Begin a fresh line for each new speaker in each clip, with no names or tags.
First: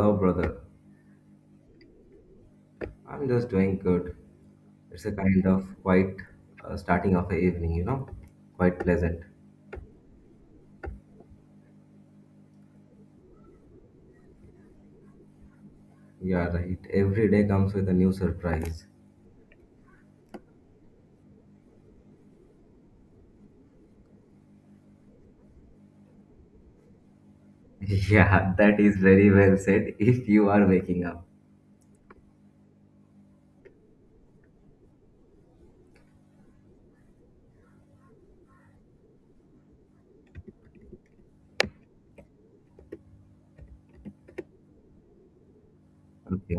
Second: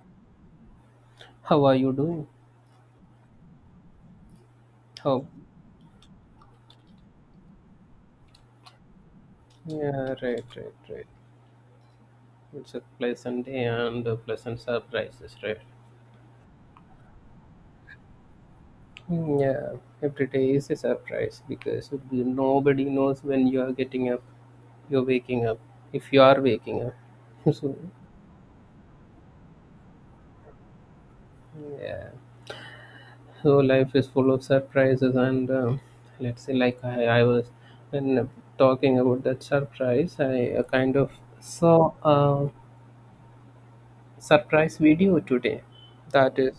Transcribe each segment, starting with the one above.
Hello, brother.
How are you doing?
I'm just doing good. It's a
Oh,
kind of quite starting of a evening, quite pleasant.
yeah, right, right, right. It's a pleasant day and a pleasant surprises, right?
Yeah, right. Every day comes with a new surprise.
Hmm, yeah. Every day is a surprise because nobody knows when you are getting up, you're waking up, if you are waking up. So,
Yeah, that is very well said if you are waking up.
yeah. So life is full of surprises, and let's say, like I was when talking about that surprise, I kind of saw a surprise video today. That is
Okay.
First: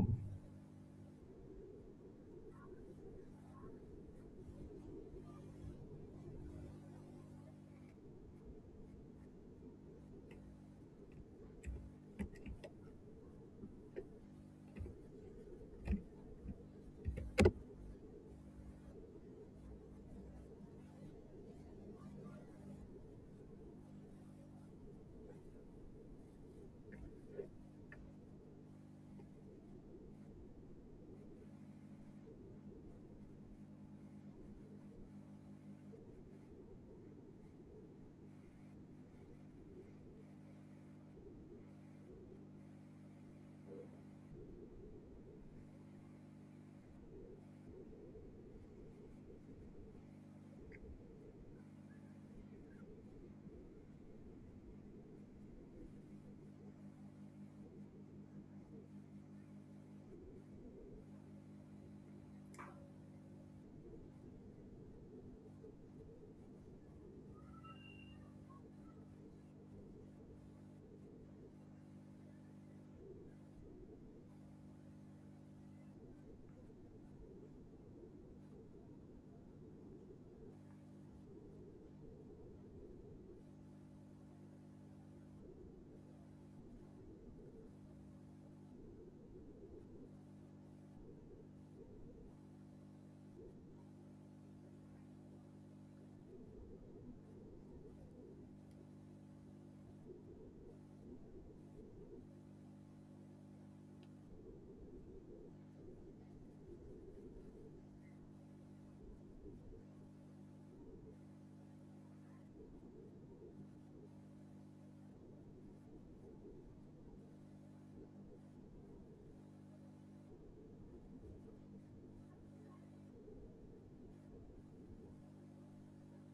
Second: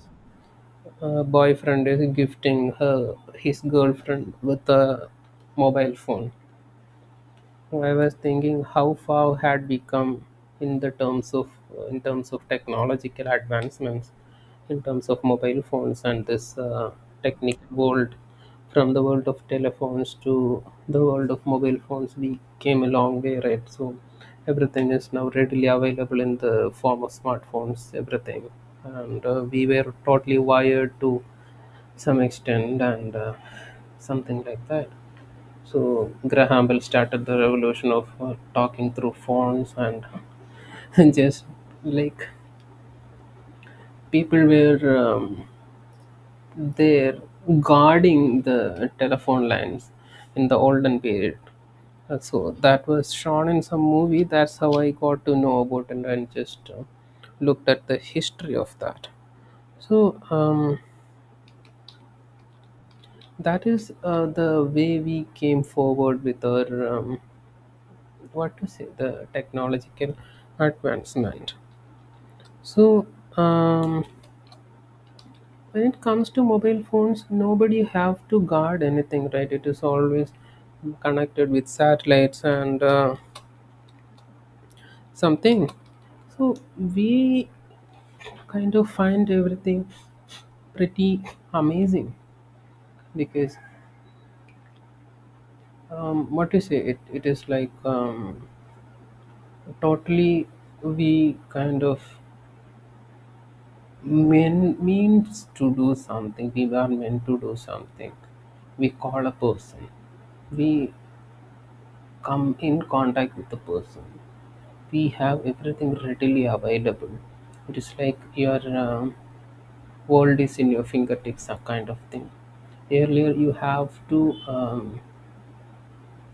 Her boyfriend is gifting her his girlfriend with a mobile phone. I was thinking how far had we come in the terms of in terms of technological advancements, in terms of mobile phones and this technical world. From the world of telephones to the world of mobile phones, we came a long way, right? So everything is now readily available in the form of smartphones. Everything, and we were totally wired to some extent and something like that. So Graham Bell started the revolution of talking through phones and just like people were there guarding the telephone lines in the olden period. And so that was shown in some movie. That's how I got to know about it and just looked at the history of that. So that is the way we came forward with our what to say, the technological advancement. So um, when it comes to mobile phones, nobody have to guard anything, right? It is always connected with satellites and something. So we kind of find everything pretty amazing because what to say, it is like totally, we kind of means to do something. We were meant to do something. We call a person. We come in contact with the person. We have everything readily available. It is like your world is in your fingertips, a kind of thing. Earlier, you have to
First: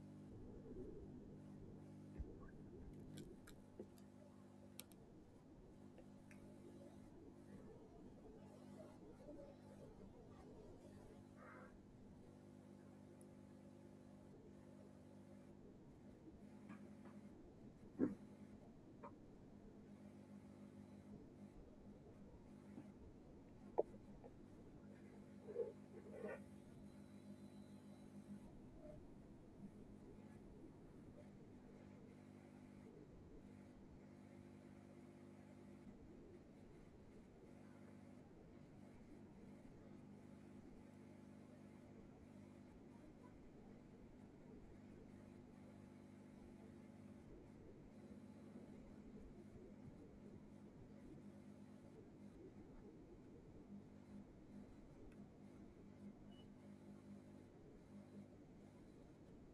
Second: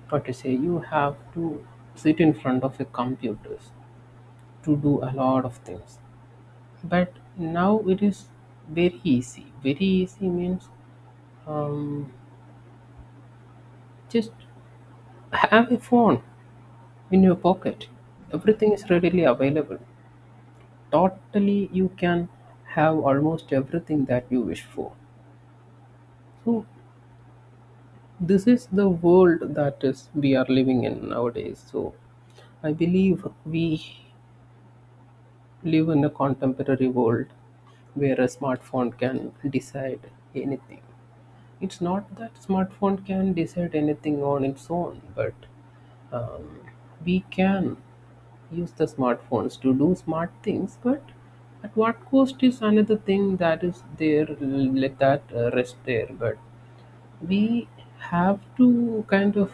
what to say. You have to sit in front of a computer to do a lot of things, but now it is very easy, very easy means um, just have a phone in your pocket, everything is readily available, totally you can have almost everything that you wish for. So this is the world that is we are living in nowadays. So I believe we live in a contemporary world where a smartphone can decide anything. It's not that smartphone can decide anything on its own, but um, we can use the smartphones to do smart things, but at what cost is another thing that is there. Let that rest there, but we have to kind of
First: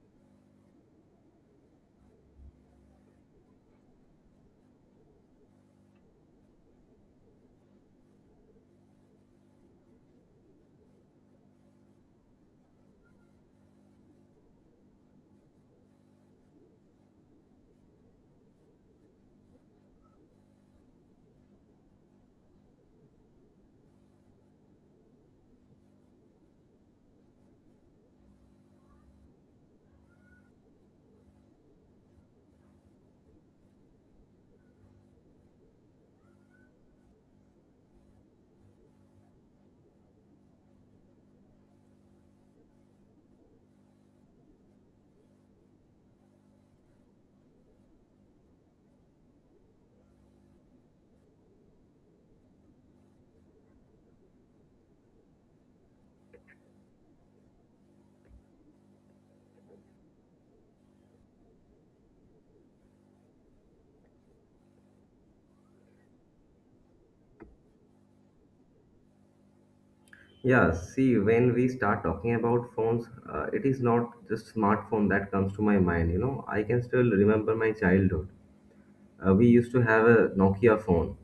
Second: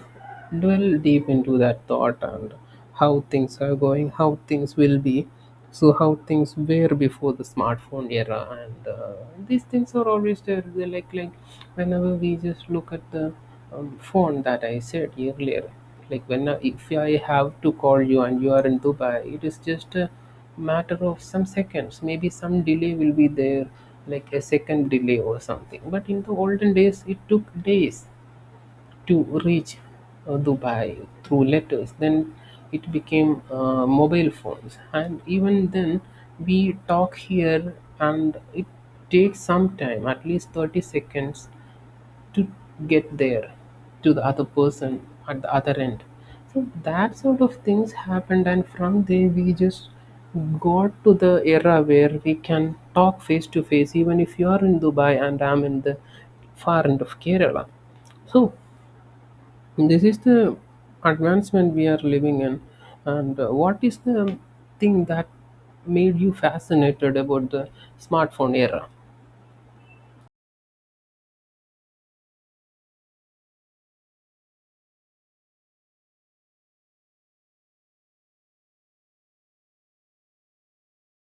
dwell deep into that thought, and how things are going, how things will be, so how things were before the smartphone era, and these things are always there. They're like whenever we just look at the phone that I said earlier, like when if I have to call you and you are in Dubai, it is just a matter of some seconds, maybe some delay will be there, like a second delay or something, but in the olden days it took days to reach Dubai through letters. Then it became mobile phones, and even then we talk here and it takes some time, at least 30 seconds to get there, to the other person at the other end. So that sort of things happened, and from there we just got to the era where we can talk face to face even if you are in Dubai and I'm in the far end of Kerala. So this is the advancement we are living in, and what is the thing that made you fascinated about the smartphone era?
Yeah, see, when we start talking about phones, it is not just smartphone that comes to my mind, you know. I can still remember my childhood. We used to have a Nokia phone,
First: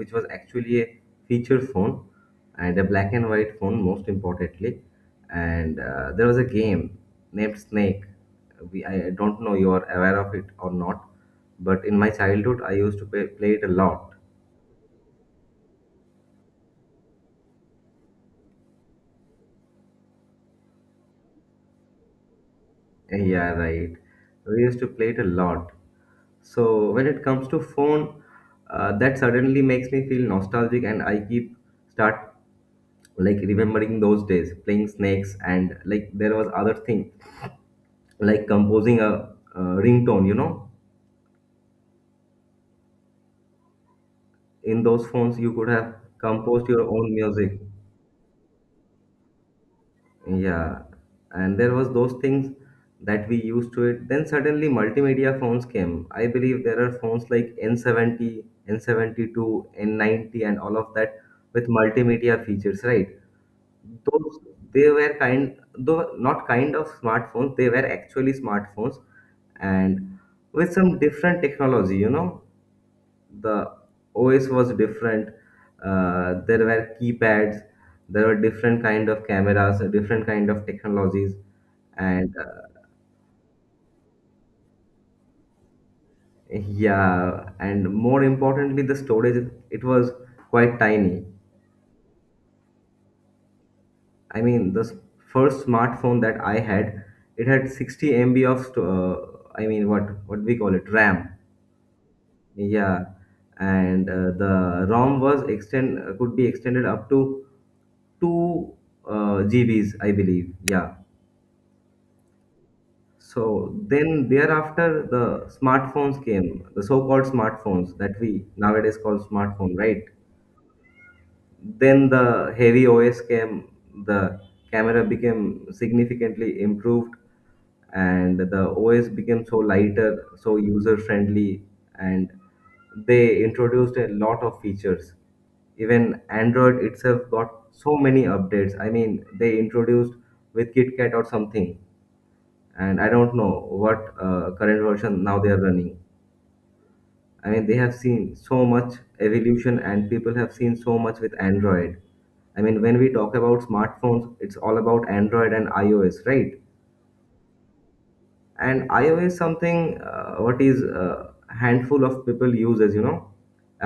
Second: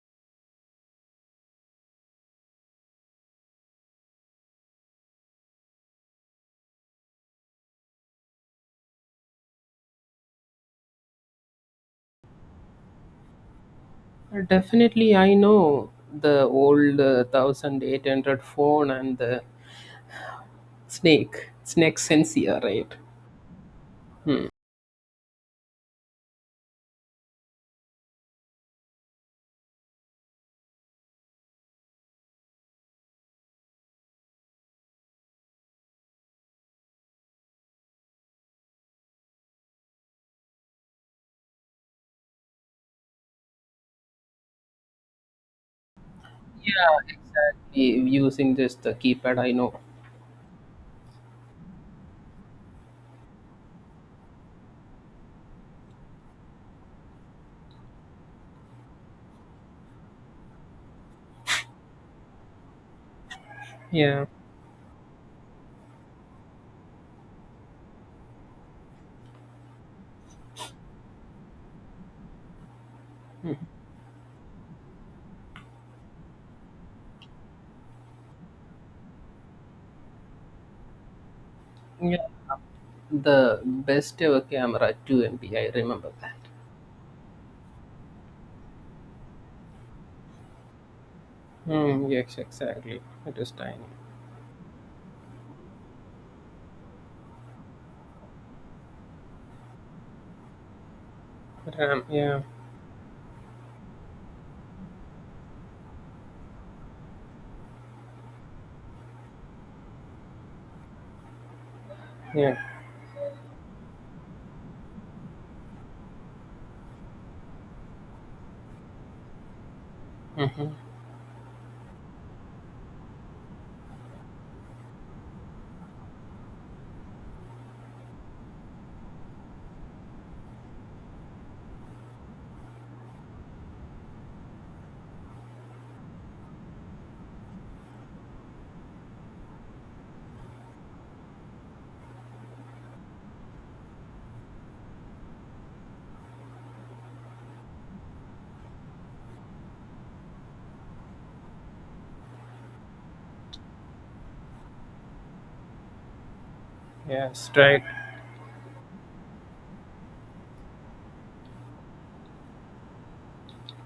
which was actually a feature phone and a black and white phone, most importantly. And there was a game named snake. I don't know you are aware of it or not, but in my childhood I used to play it a lot.
Definitely, I know the old 1800 phone and the snake sensor, right?
Yeah, right, we used to play it a lot. So when it comes to phone, that suddenly makes me feel nostalgic and I keep start like remembering those days playing snakes. And like there was other thing, like composing a ringtone, you know. In those phones you could have composed your
Yeah.
own music.
Using just the keypad, I know.
Yeah, and there was those things that we used to it. Then suddenly multimedia phones came. I believe there are phones like n70, n72, n90 and all of that, with multimedia features, right?
Yeah.
Those, they were kind, though not kind of smartphones, they were actually smartphones, and with some different technology, you know. The OS was different. There were keypads. There were different kind of cameras, different kind of technologies,
Yeah.
and
The best ever camera, 2 MP, I remember that.
yeah. And more importantly, the storage, it was quite tiny.
Mm, yes, exactly. It is tiny.
I mean, first smartphone that I had, it had 60 MB of I mean, what we call it, RAM.
RAM, yeah.
Yeah, and the ROM was extend could be extended up to two GBs, I believe. Yeah.
Yeah.
So then thereafter, the smartphones came, the so-called smartphones that we nowadays call smartphone, right?
Mm-hmm.
Then the heavy OS came, the camera became significantly improved, and the OS became so lighter, so user friendly, and they introduced a lot of features. Even Android itself got so many updates. I mean, they introduced with KitKat or something, and I don't know what current version now they are running. I mean, they have seen so much evolution, and people have seen so much with Android. I mean, when we talk about smartphones, it's all about Android and iOS, right?
Yes, right.
And iOS something what is handful of people uses, you know.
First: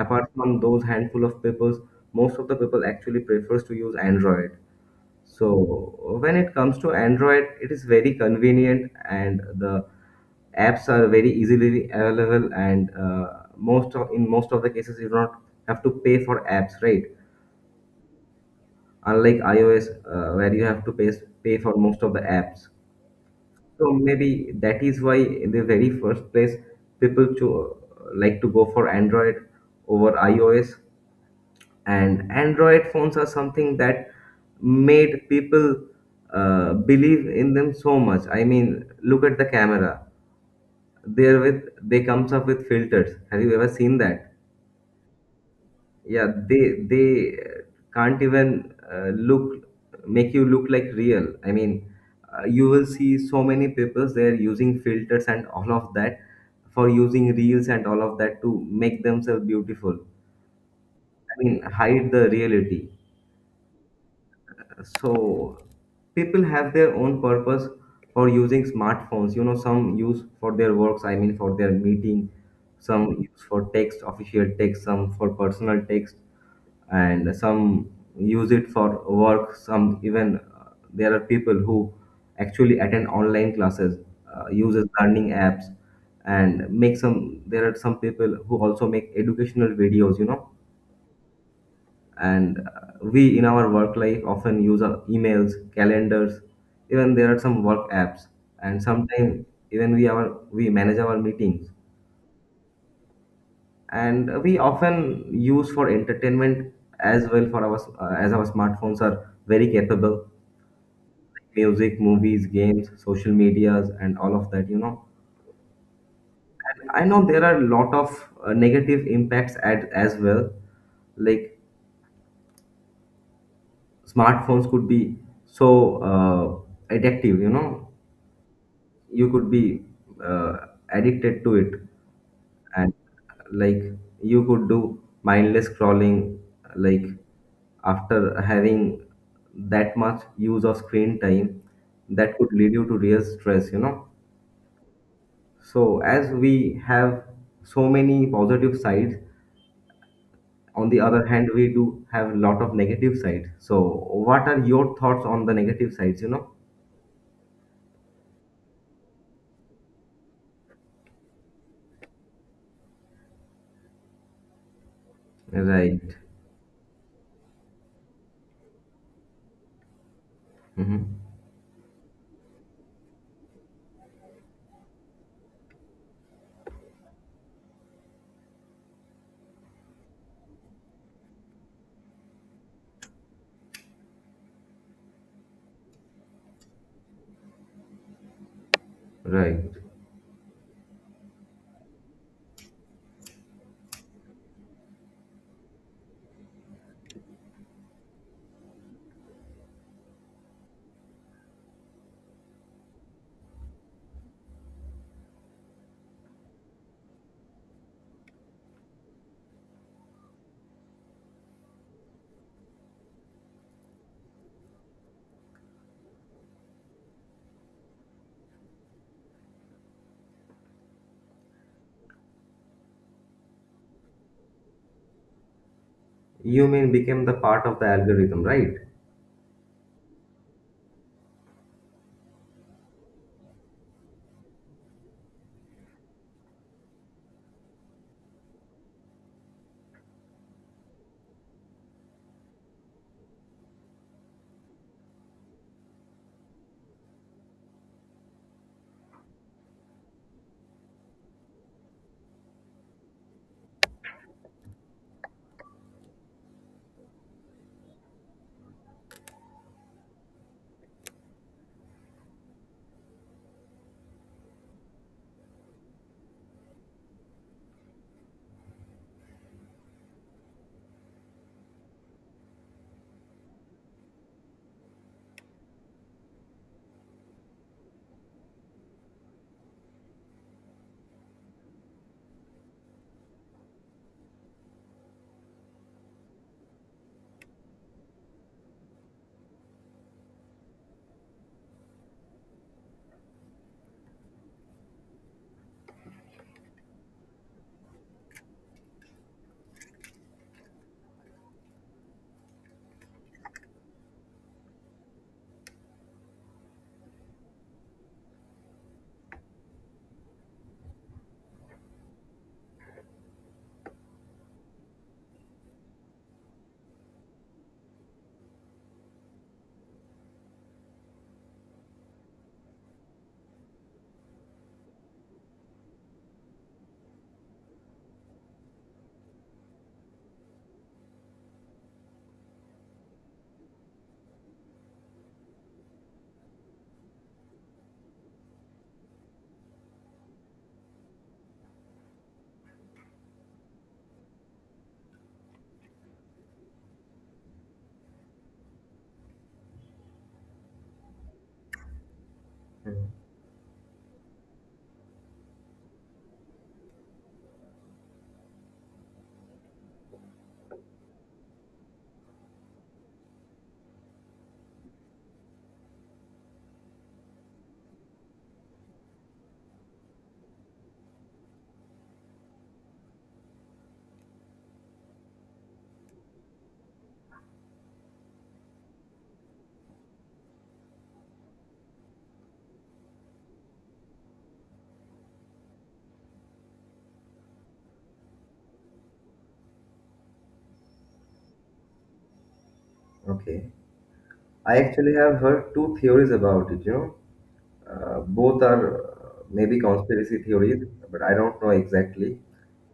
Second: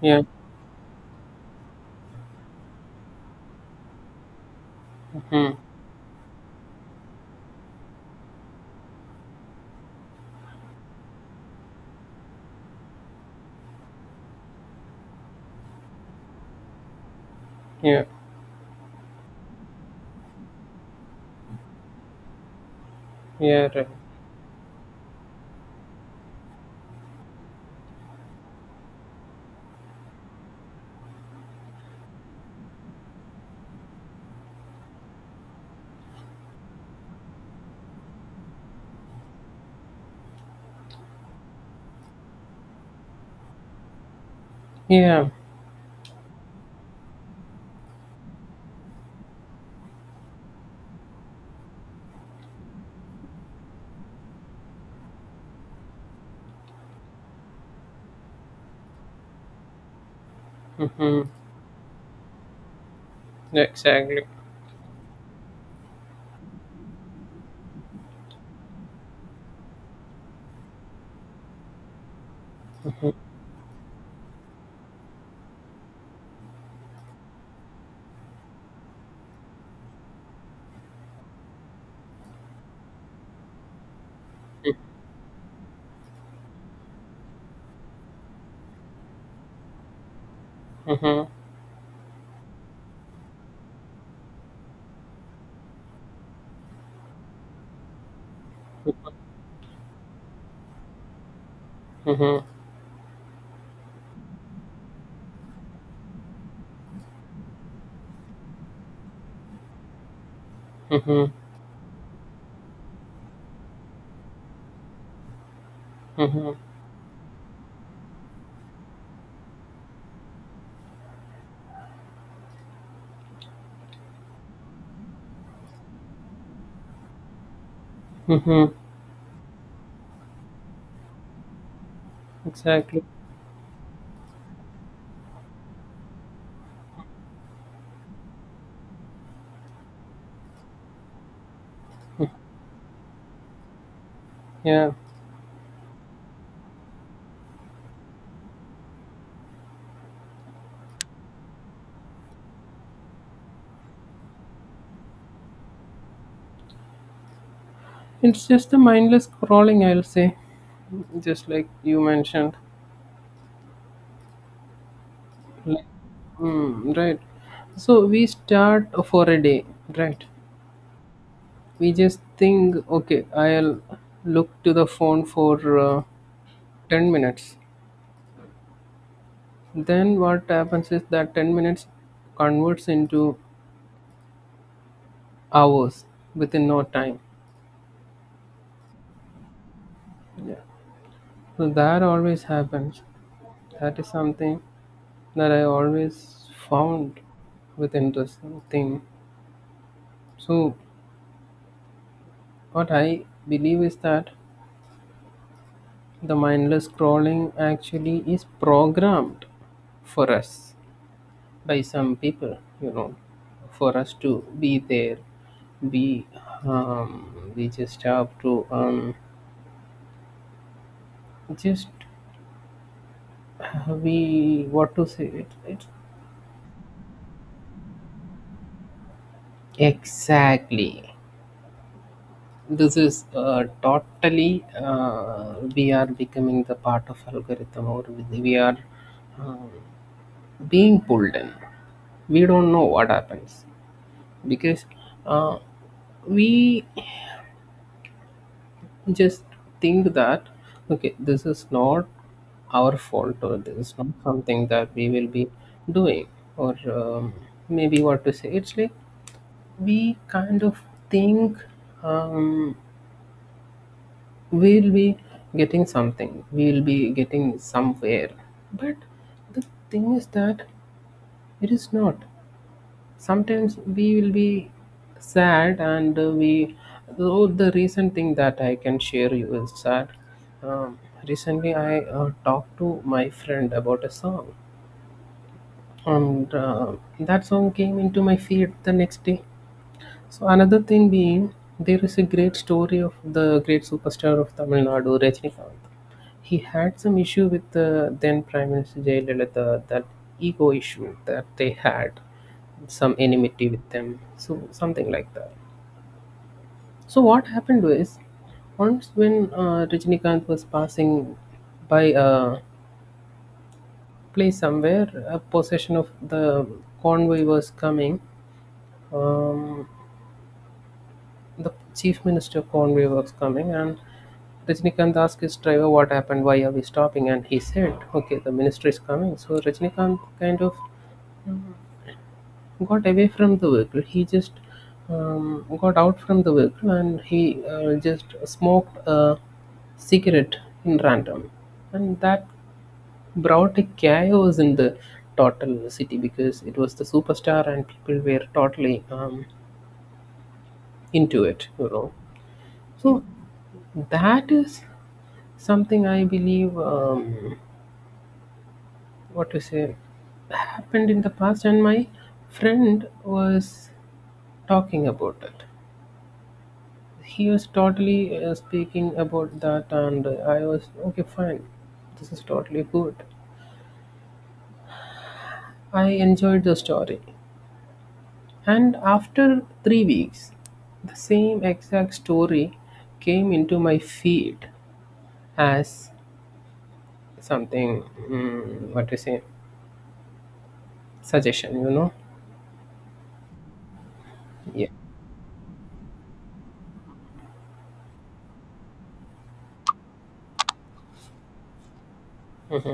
Yeah.
from those handful of people, most of the people actually prefers to use Android.
Mm-hmm.
So when it comes to Android, it is very convenient and the apps are very easily available, and most of, in most of the cases you do not have to pay for apps, right?
Yeah.
Unlike iOS, where you have to pay for most of the apps.
Yeah, right.
So maybe that is why in the very first place people to like to go for Android over iOS. And android phones are something that made people believe in them so much. I mean, look at the camera, there with they comes up with filters. Have you ever seen that?
Yeah.
Yeah, they can't even look, make you look like real. I mean, you will see so many people they're using filters and all of that, for using reels and all of that, to make themselves beautiful,
Mm-hmm.
I mean, hide the reality.
Exactly.
So people have their own purpose for using smartphones, you know. Some use for their works, I mean for their meeting, some
Mm-hmm.
use for text, official text, some for personal text, and some use it for work. Some, even there are people who actually attend online classes, uses learning apps, and make some, there are some people who also make educational videos, you know. And we in our work life often use our emails, calendars. Even there are some work apps, and sometimes even we manage our meetings.
Mm-hmm.
And we often use for entertainment as well, for our as our smartphones are very capable:
Mm-hmm.
music, movies, games, social medias and all of that, you know.
Mm-hmm.
And I know there are a lot of negative impacts as well. Like, smartphones could be so addictive, you know.
Mm-hmm.
You could be uh, addicted to it. And
Exactly.
like, you could do mindless scrolling. Like, after having that much use of screen time, that could lead you to real stress, you know.
Yeah.
So as we have so many positive sides, on the other hand we do have a lot of negative sides. So what are your thoughts on the negative sides, you know?
It's just a mindless scrolling, I'll say. Just like you mentioned. Like,
Right.
mm, right. So we start for a day, right?
Hmm,
We just think, okay, I'll look to the phone for 10 minutes. Then what happens is that 10 minutes converts into hours within no time.
right.
Yeah. So that always happens. That is something that I always found with interesting thing. So, what I believe is that the mindless scrolling actually is programmed for us by some people, for us to be there, be, we just have to, just we, what to say,
You mean became the part of the algorithm, right?
exactly. This is totally, we are becoming the part of algorithm or we are um, being pulled in. We don't know what happens because uh, we just think that okay, this is not our fault or this is not something that we will be doing, or maybe what to say, it's like we kind of think um, we'll be getting something, we'll be getting somewhere, but the thing is that it is not. Sometimes we will be sad and we though the recent thing that I can share you is that um, recently I talked to my friend about a song, and that song came into my feed the next day. So another thing being, there is a great story of the great superstar of Tamil Nadu, Rajnikanth. He had some issue with the then prime minister Jayalalitha, that ego issue that they had, some enmity with them. So something like that. So what happened was, once when Rajinikanth was passing by a place somewhere, a possession of the convoy was coming. Um, the chief minister of convoy was coming, and Rajinikanth asked his driver what happened, why are we stopping, and he said, "Okay, the minister is coming." So Rajinikanth kind of got away from the vehicle. He just got out from the vehicle and he just smoked a cigarette in random, and that brought a chaos in the total city because it was the superstar and people were totally into it.
Mm.
So that is something I believe. What to say? Happened in the past, and my friend was talking about it. He was totally speaking about that, and I was okay, fine, this is totally good, I enjoyed the story. And after 3 weeks, the same exact story came into my feed as something, what to say, suggestion,
Okay. I
yeah.
actually have heard two theories about it, you know. Both are maybe conspiracy theories, but I don't know exactly.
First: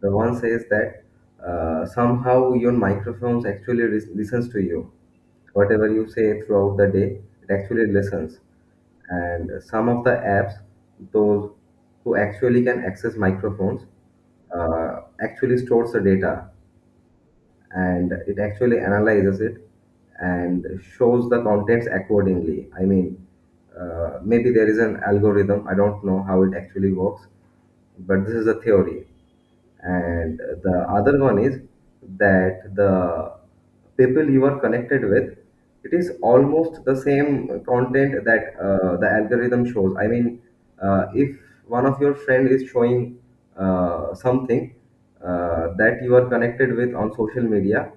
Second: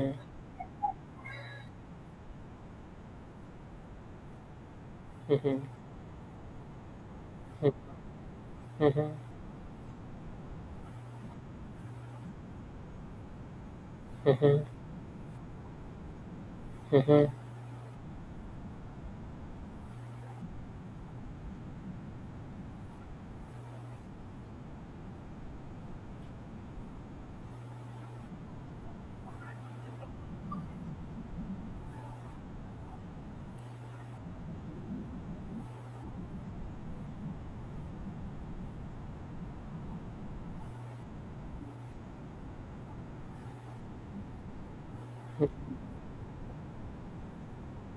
The one says that somehow your microphones actually listens to you.
mhm,
Whatever you say throughout the day, it actually listens.
mhm,
And some of the apps, those who actually can access microphones,
mhm,
actually stores the data.
mhm.
And it actually analyzes it and shows the contents accordingly. I mean, maybe there is an algorithm, I don't know how it actually works, but this is a theory. And the other one is that the people you are connected with, it is almost the same content that the algorithm shows. I mean, if one of your friend is showing something that you are connected with on social media,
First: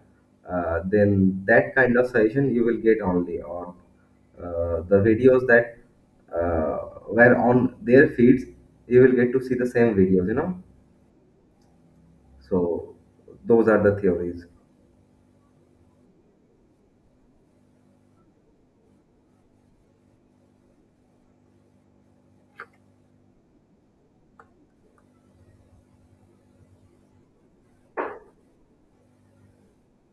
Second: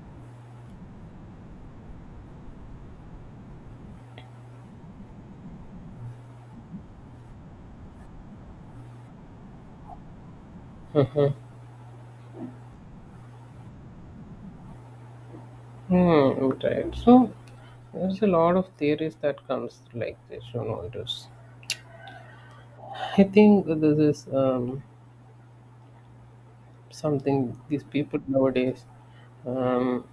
then that kind of suggestion you will get only, or the videos that uh, were on their feeds, you will get to see the same videos, you know. So those are the theories.
Hmm, right. So there's a lot of theories that comes like this, it is, I think this is something these people nowadays um,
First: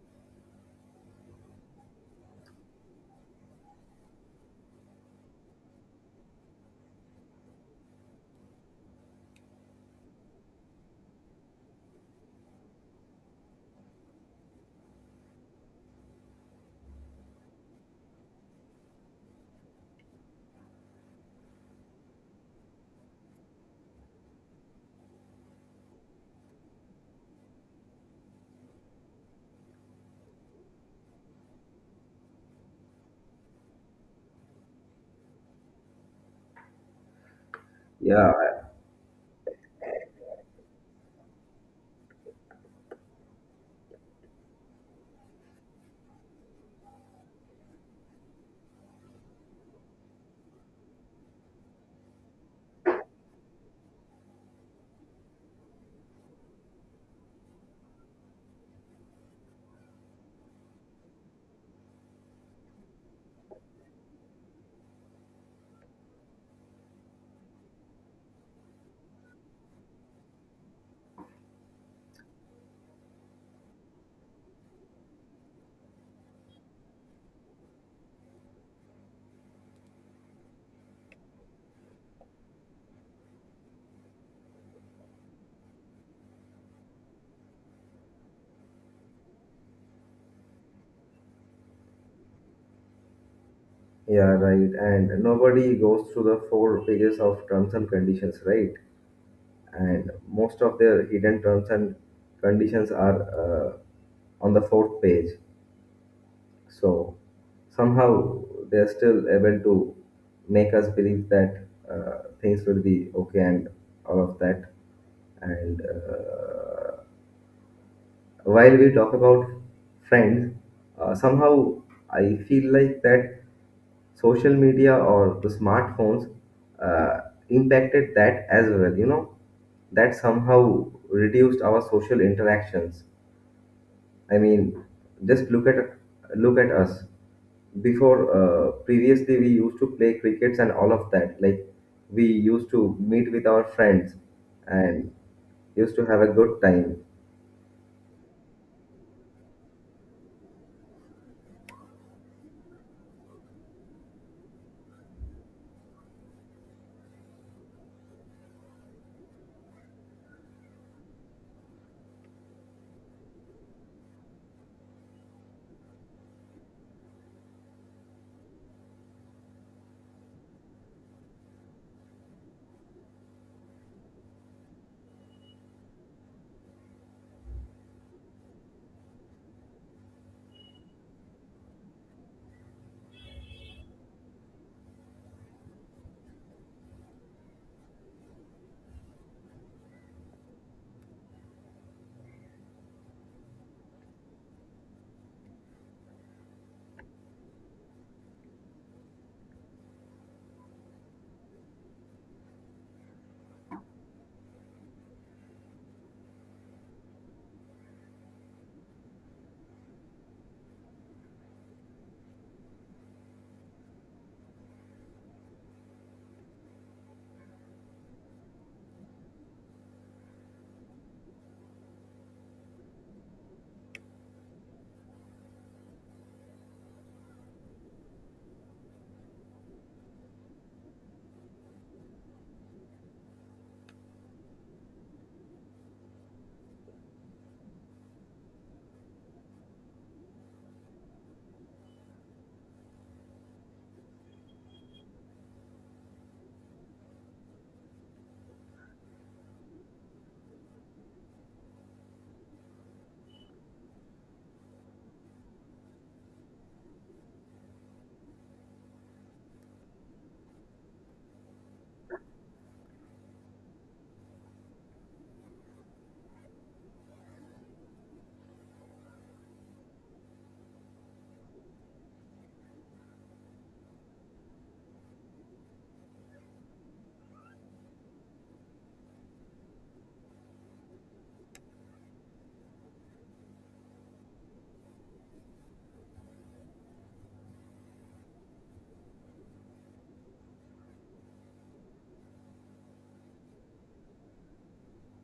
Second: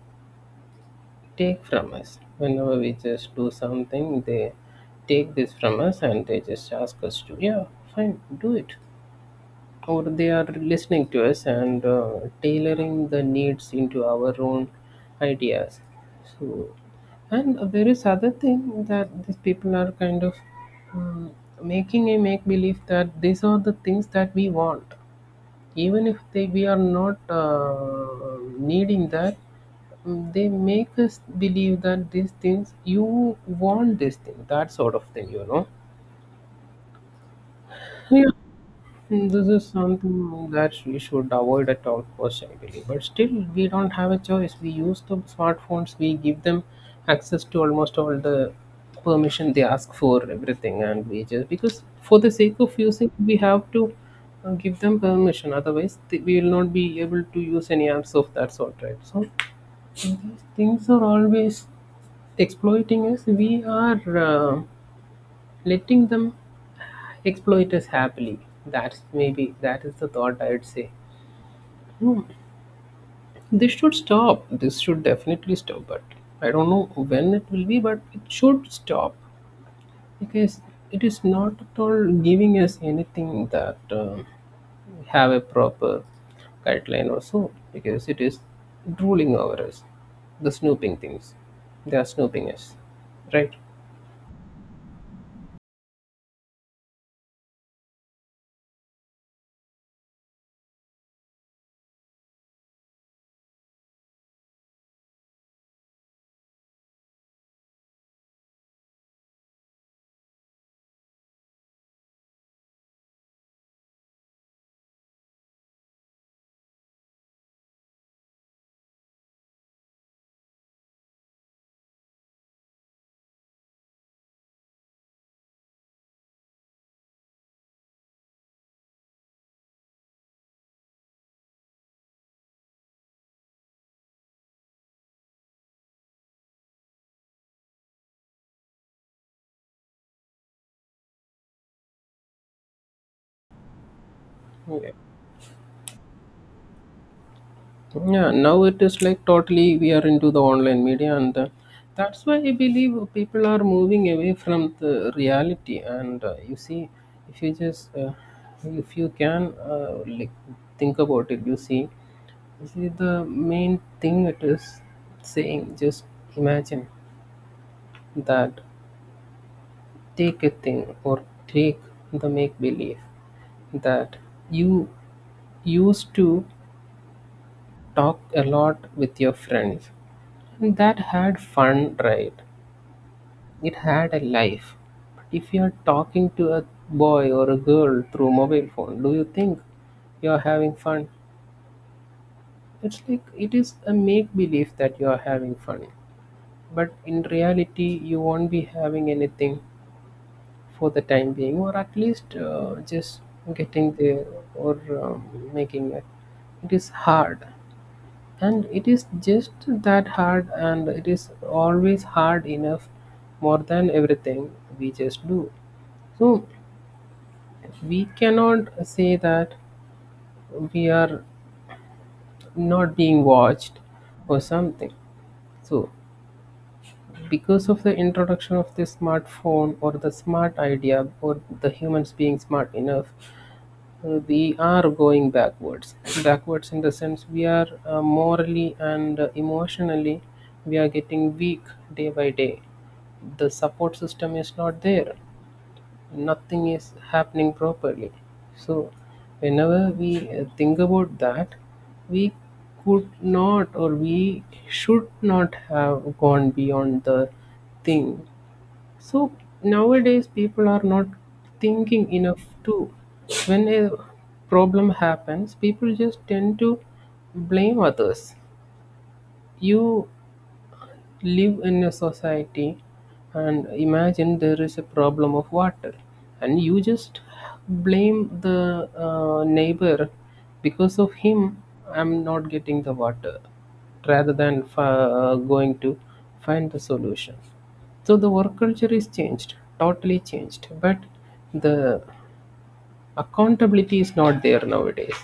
take from us. Whenever we just do something, they take this from us and they just ask us to, yeah, fine, do it. Or they are listening to us and tailoring the needs into our own ideas. So, and there is other thing that these people are kind of um, making a make believe that these are the things that we want, even if they we are not needing that. They make us believe that these things you want, this thing, that sort of thing.
Yeah,
This is something that we should avoid at all costs, ideally. But still, we don't have a choice. We use the smartphones, we give them access to almost all the permission they ask for, everything, and we just because for the sake of using, we have to give them permission. Otherwise, we will not be able to use any apps of that sort, right? So, these things are always exploiting us. We are letting them exploit us happily. That's maybe that is the thought I'd say. Hmm. This should stop. This should definitely stop. But I don't know when it will be, but it should stop because it is not at all giving us anything that have a proper guideline or so, because it is ruling over us. The snooping things, they are snooping us, right?
yeah, right. And nobody goes through the four pages of terms and conditions, right? And most of their hidden terms and conditions are on the fourth page. So somehow they're still able to make us believe that things will be okay and all of that. And while we talk about friends, somehow I feel like that social media or the smartphones uh, impacted that as well, you know, that somehow reduced our social interactions. I mean, just look at us. Before, previously we used to play crickets and all of that. Like, we used to meet with our friends
Okay.
and used to have a good time.
Yeah, now it is like totally we are into the online media, and that's why I believe people are moving away from the reality. And you see, if you just if you can like think about it, you see the main thing it is saying. Just imagine that, take a thing or take the make believe that you used to talk a lot with your friends and that had fun, right? It had a life. But if you're talking to a boy or a girl through mobile phone, do you think you're having fun? It's like it is a make believe that you're having fun. But in reality, you won't be having anything for the time being, or at least just getting there or making it. It is hard. And it is just that hard, and it is always hard enough, more than everything we just do. So, we cannot say that we are not being watched or something. So, because of the introduction of the smartphone or the smart idea or the humans being smart enough, we are going backwards, backwards in the sense we are morally and emotionally we are getting weak day by day. The support system is not there, nothing is happening properly. So whenever we think about that, we could not or we should not have gone beyond the thing. So nowadays people are not thinking enough too. When a problem happens, people just tend to blame others. You live in a society and imagine there is a problem of water and you just blame the neighbor, because of him I'm not getting the water, rather than going to find the solution. So the work culture is changed, totally changed, but the accountability is not there nowadays.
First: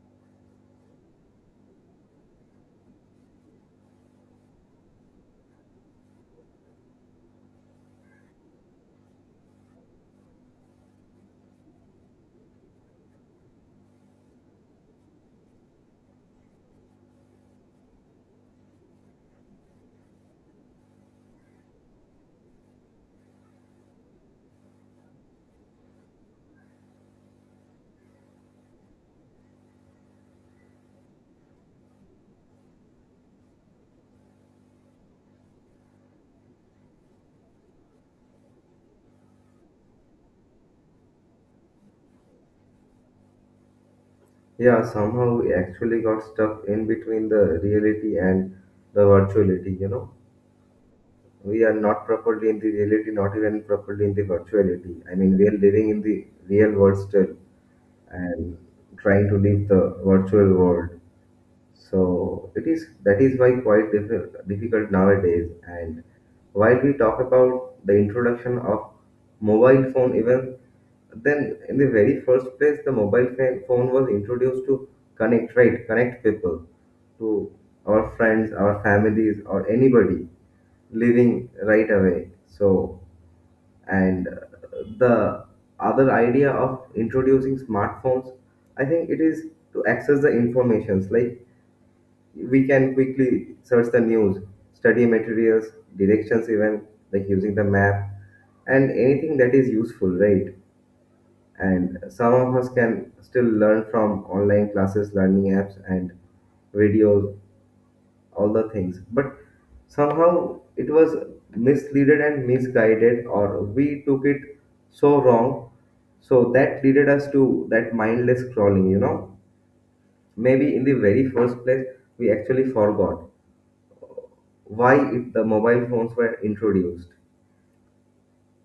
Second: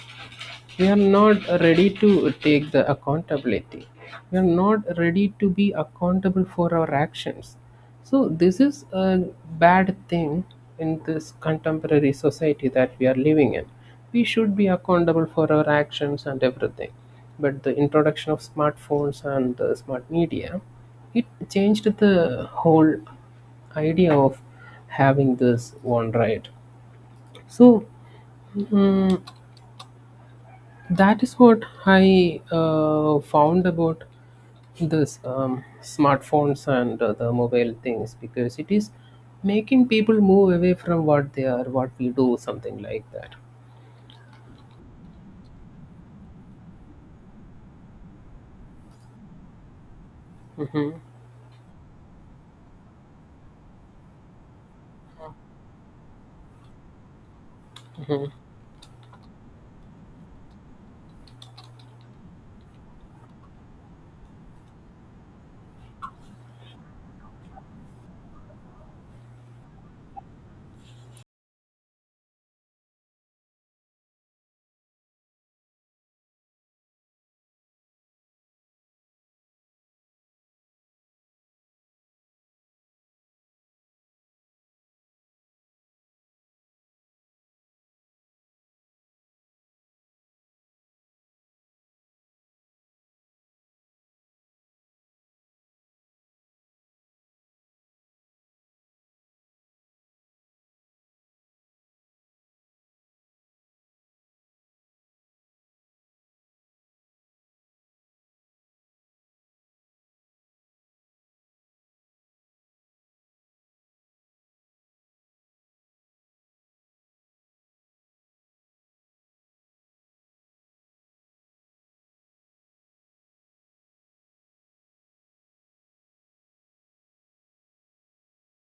We are not ready to take the accountability, we are not ready to be accountable for our actions. So this is a bad thing in this contemporary society that we are living in. We should be accountable for our actions and everything, but the introduction of smartphones and the smart media, it changed the whole idea of having this one, right? So Mm, that is what I found about this smartphones and the mobile things, because it is making people move away from what they are, what we do, something like that.
Yeah, somehow we actually got stuck in between the reality and the virtuality, you know. We are not properly in the reality, not even properly in the virtuality. I mean, we are living in the real world still and trying to leave the virtual world. So it is that is why quite difficult nowadays. And while we talk about the introduction of mobile phone, even then in the very first place, the mobile phone was introduced to connect, right? Connect people to our friends, our families, or anybody living right away. So and the other idea of introducing smartphones, I think it is to access the informations, like we can quickly search the news, study materials, directions even, like using the map, and anything that is useful, right? And some of us can still learn from online classes, learning apps and videos, all the things. But somehow it was misleaded and misguided, or we took it so wrong, so that leaded us to that mindless scrolling, you know. Maybe in the very first place we actually forgot why if the mobile phones were introduced.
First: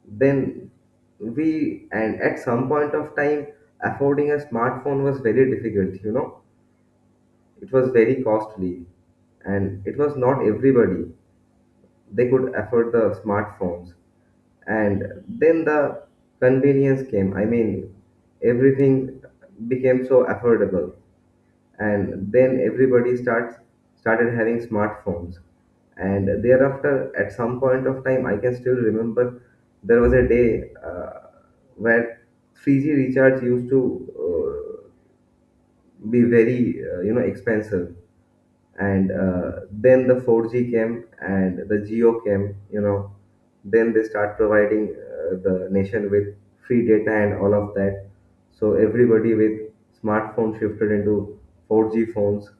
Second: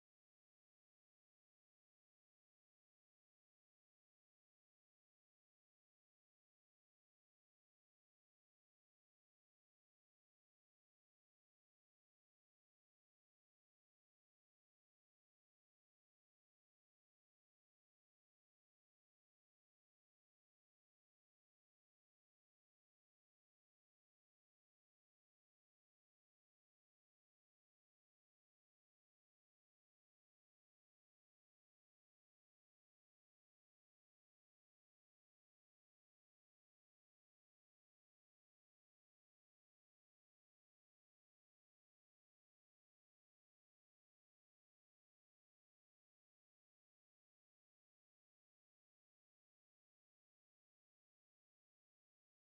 Then we, and at some point of time, affording a smartphone was very difficult, you know. It was very costly, and it was not everybody they could afford the smartphones. And then the convenience came. I mean, everything became so affordable. And then everybody starts started having smartphones. And thereafter, at some point of time, I can still remember there was a day where 3G recharge used to uh, be very you know, expensive. And then the 4G came, and the geo came, you know. Then they start providing the nation with free data and all of that. So everybody with smartphone shifted into 4G phones.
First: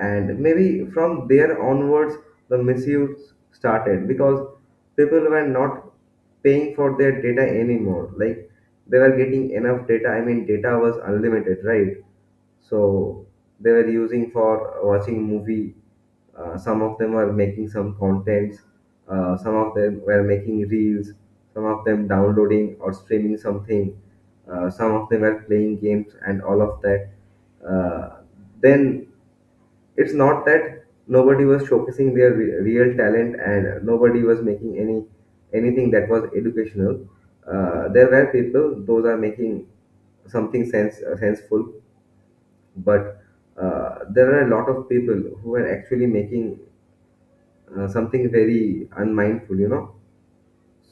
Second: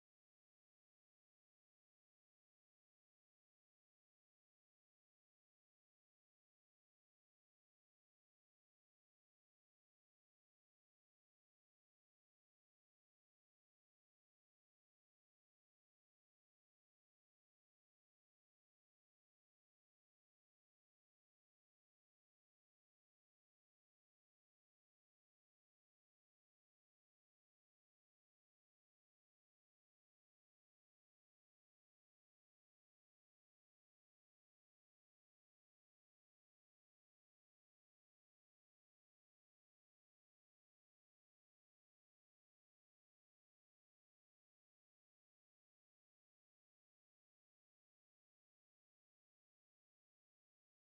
And maybe from there onwards the misuse started, because people were not paying for their data anymore. Like, they were getting enough data, I mean, data was unlimited, right? So they were using for watching movie, some of them were making some contents, some of them were making reels, some of them downloading or streaming something, some of them were playing games and all of that. uh, then, it's not that nobody was showcasing their real talent and nobody was making any anything that was educational. There were people; those are making something senseful, but there are a lot of people who are actually making something very unmindful. You know,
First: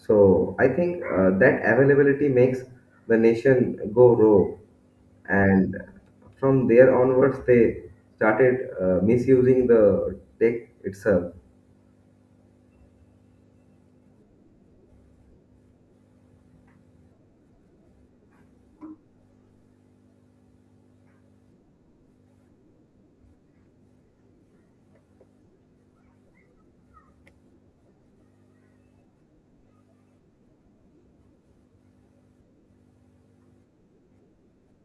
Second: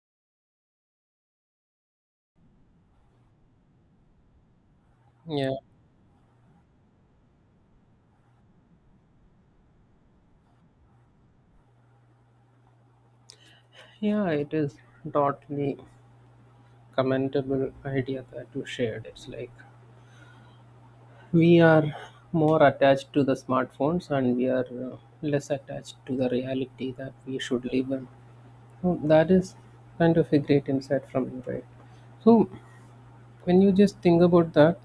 so I think that availability makes the nation go rogue,
Yeah,
and from there onwards they started misusing the tech itself.
yeah, it is totally commendable idea that you shared. It's like we are more attached to the smartphones and we are less attached to the reality that we should live in. Oh, that is kind of a great insight from you, right? So, when you just think about that,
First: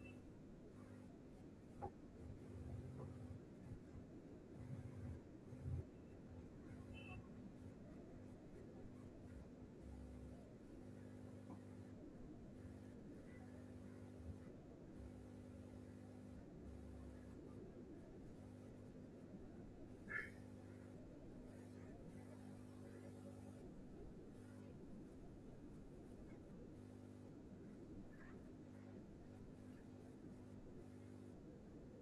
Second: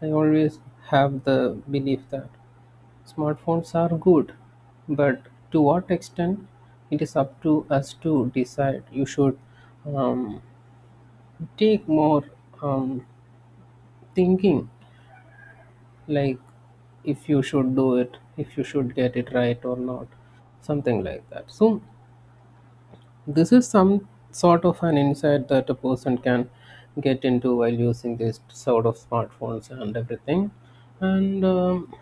I always have the belief that smartphones are good, but to what extent it is up to us to decide. You should um, take more um, thinking, like if you should do it, if you should get it right or not, something like that. So, this is some sort of an insight that a person can get into while using this sort of smartphones and everything, and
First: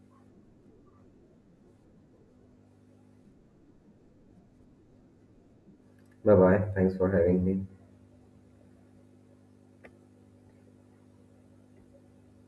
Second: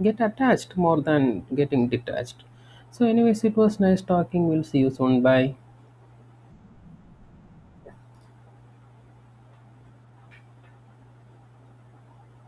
get attached more than getting detached. So, anyways, it was nice talking. We'll see you soon. Bye.
Bye bye. Thanks for having me.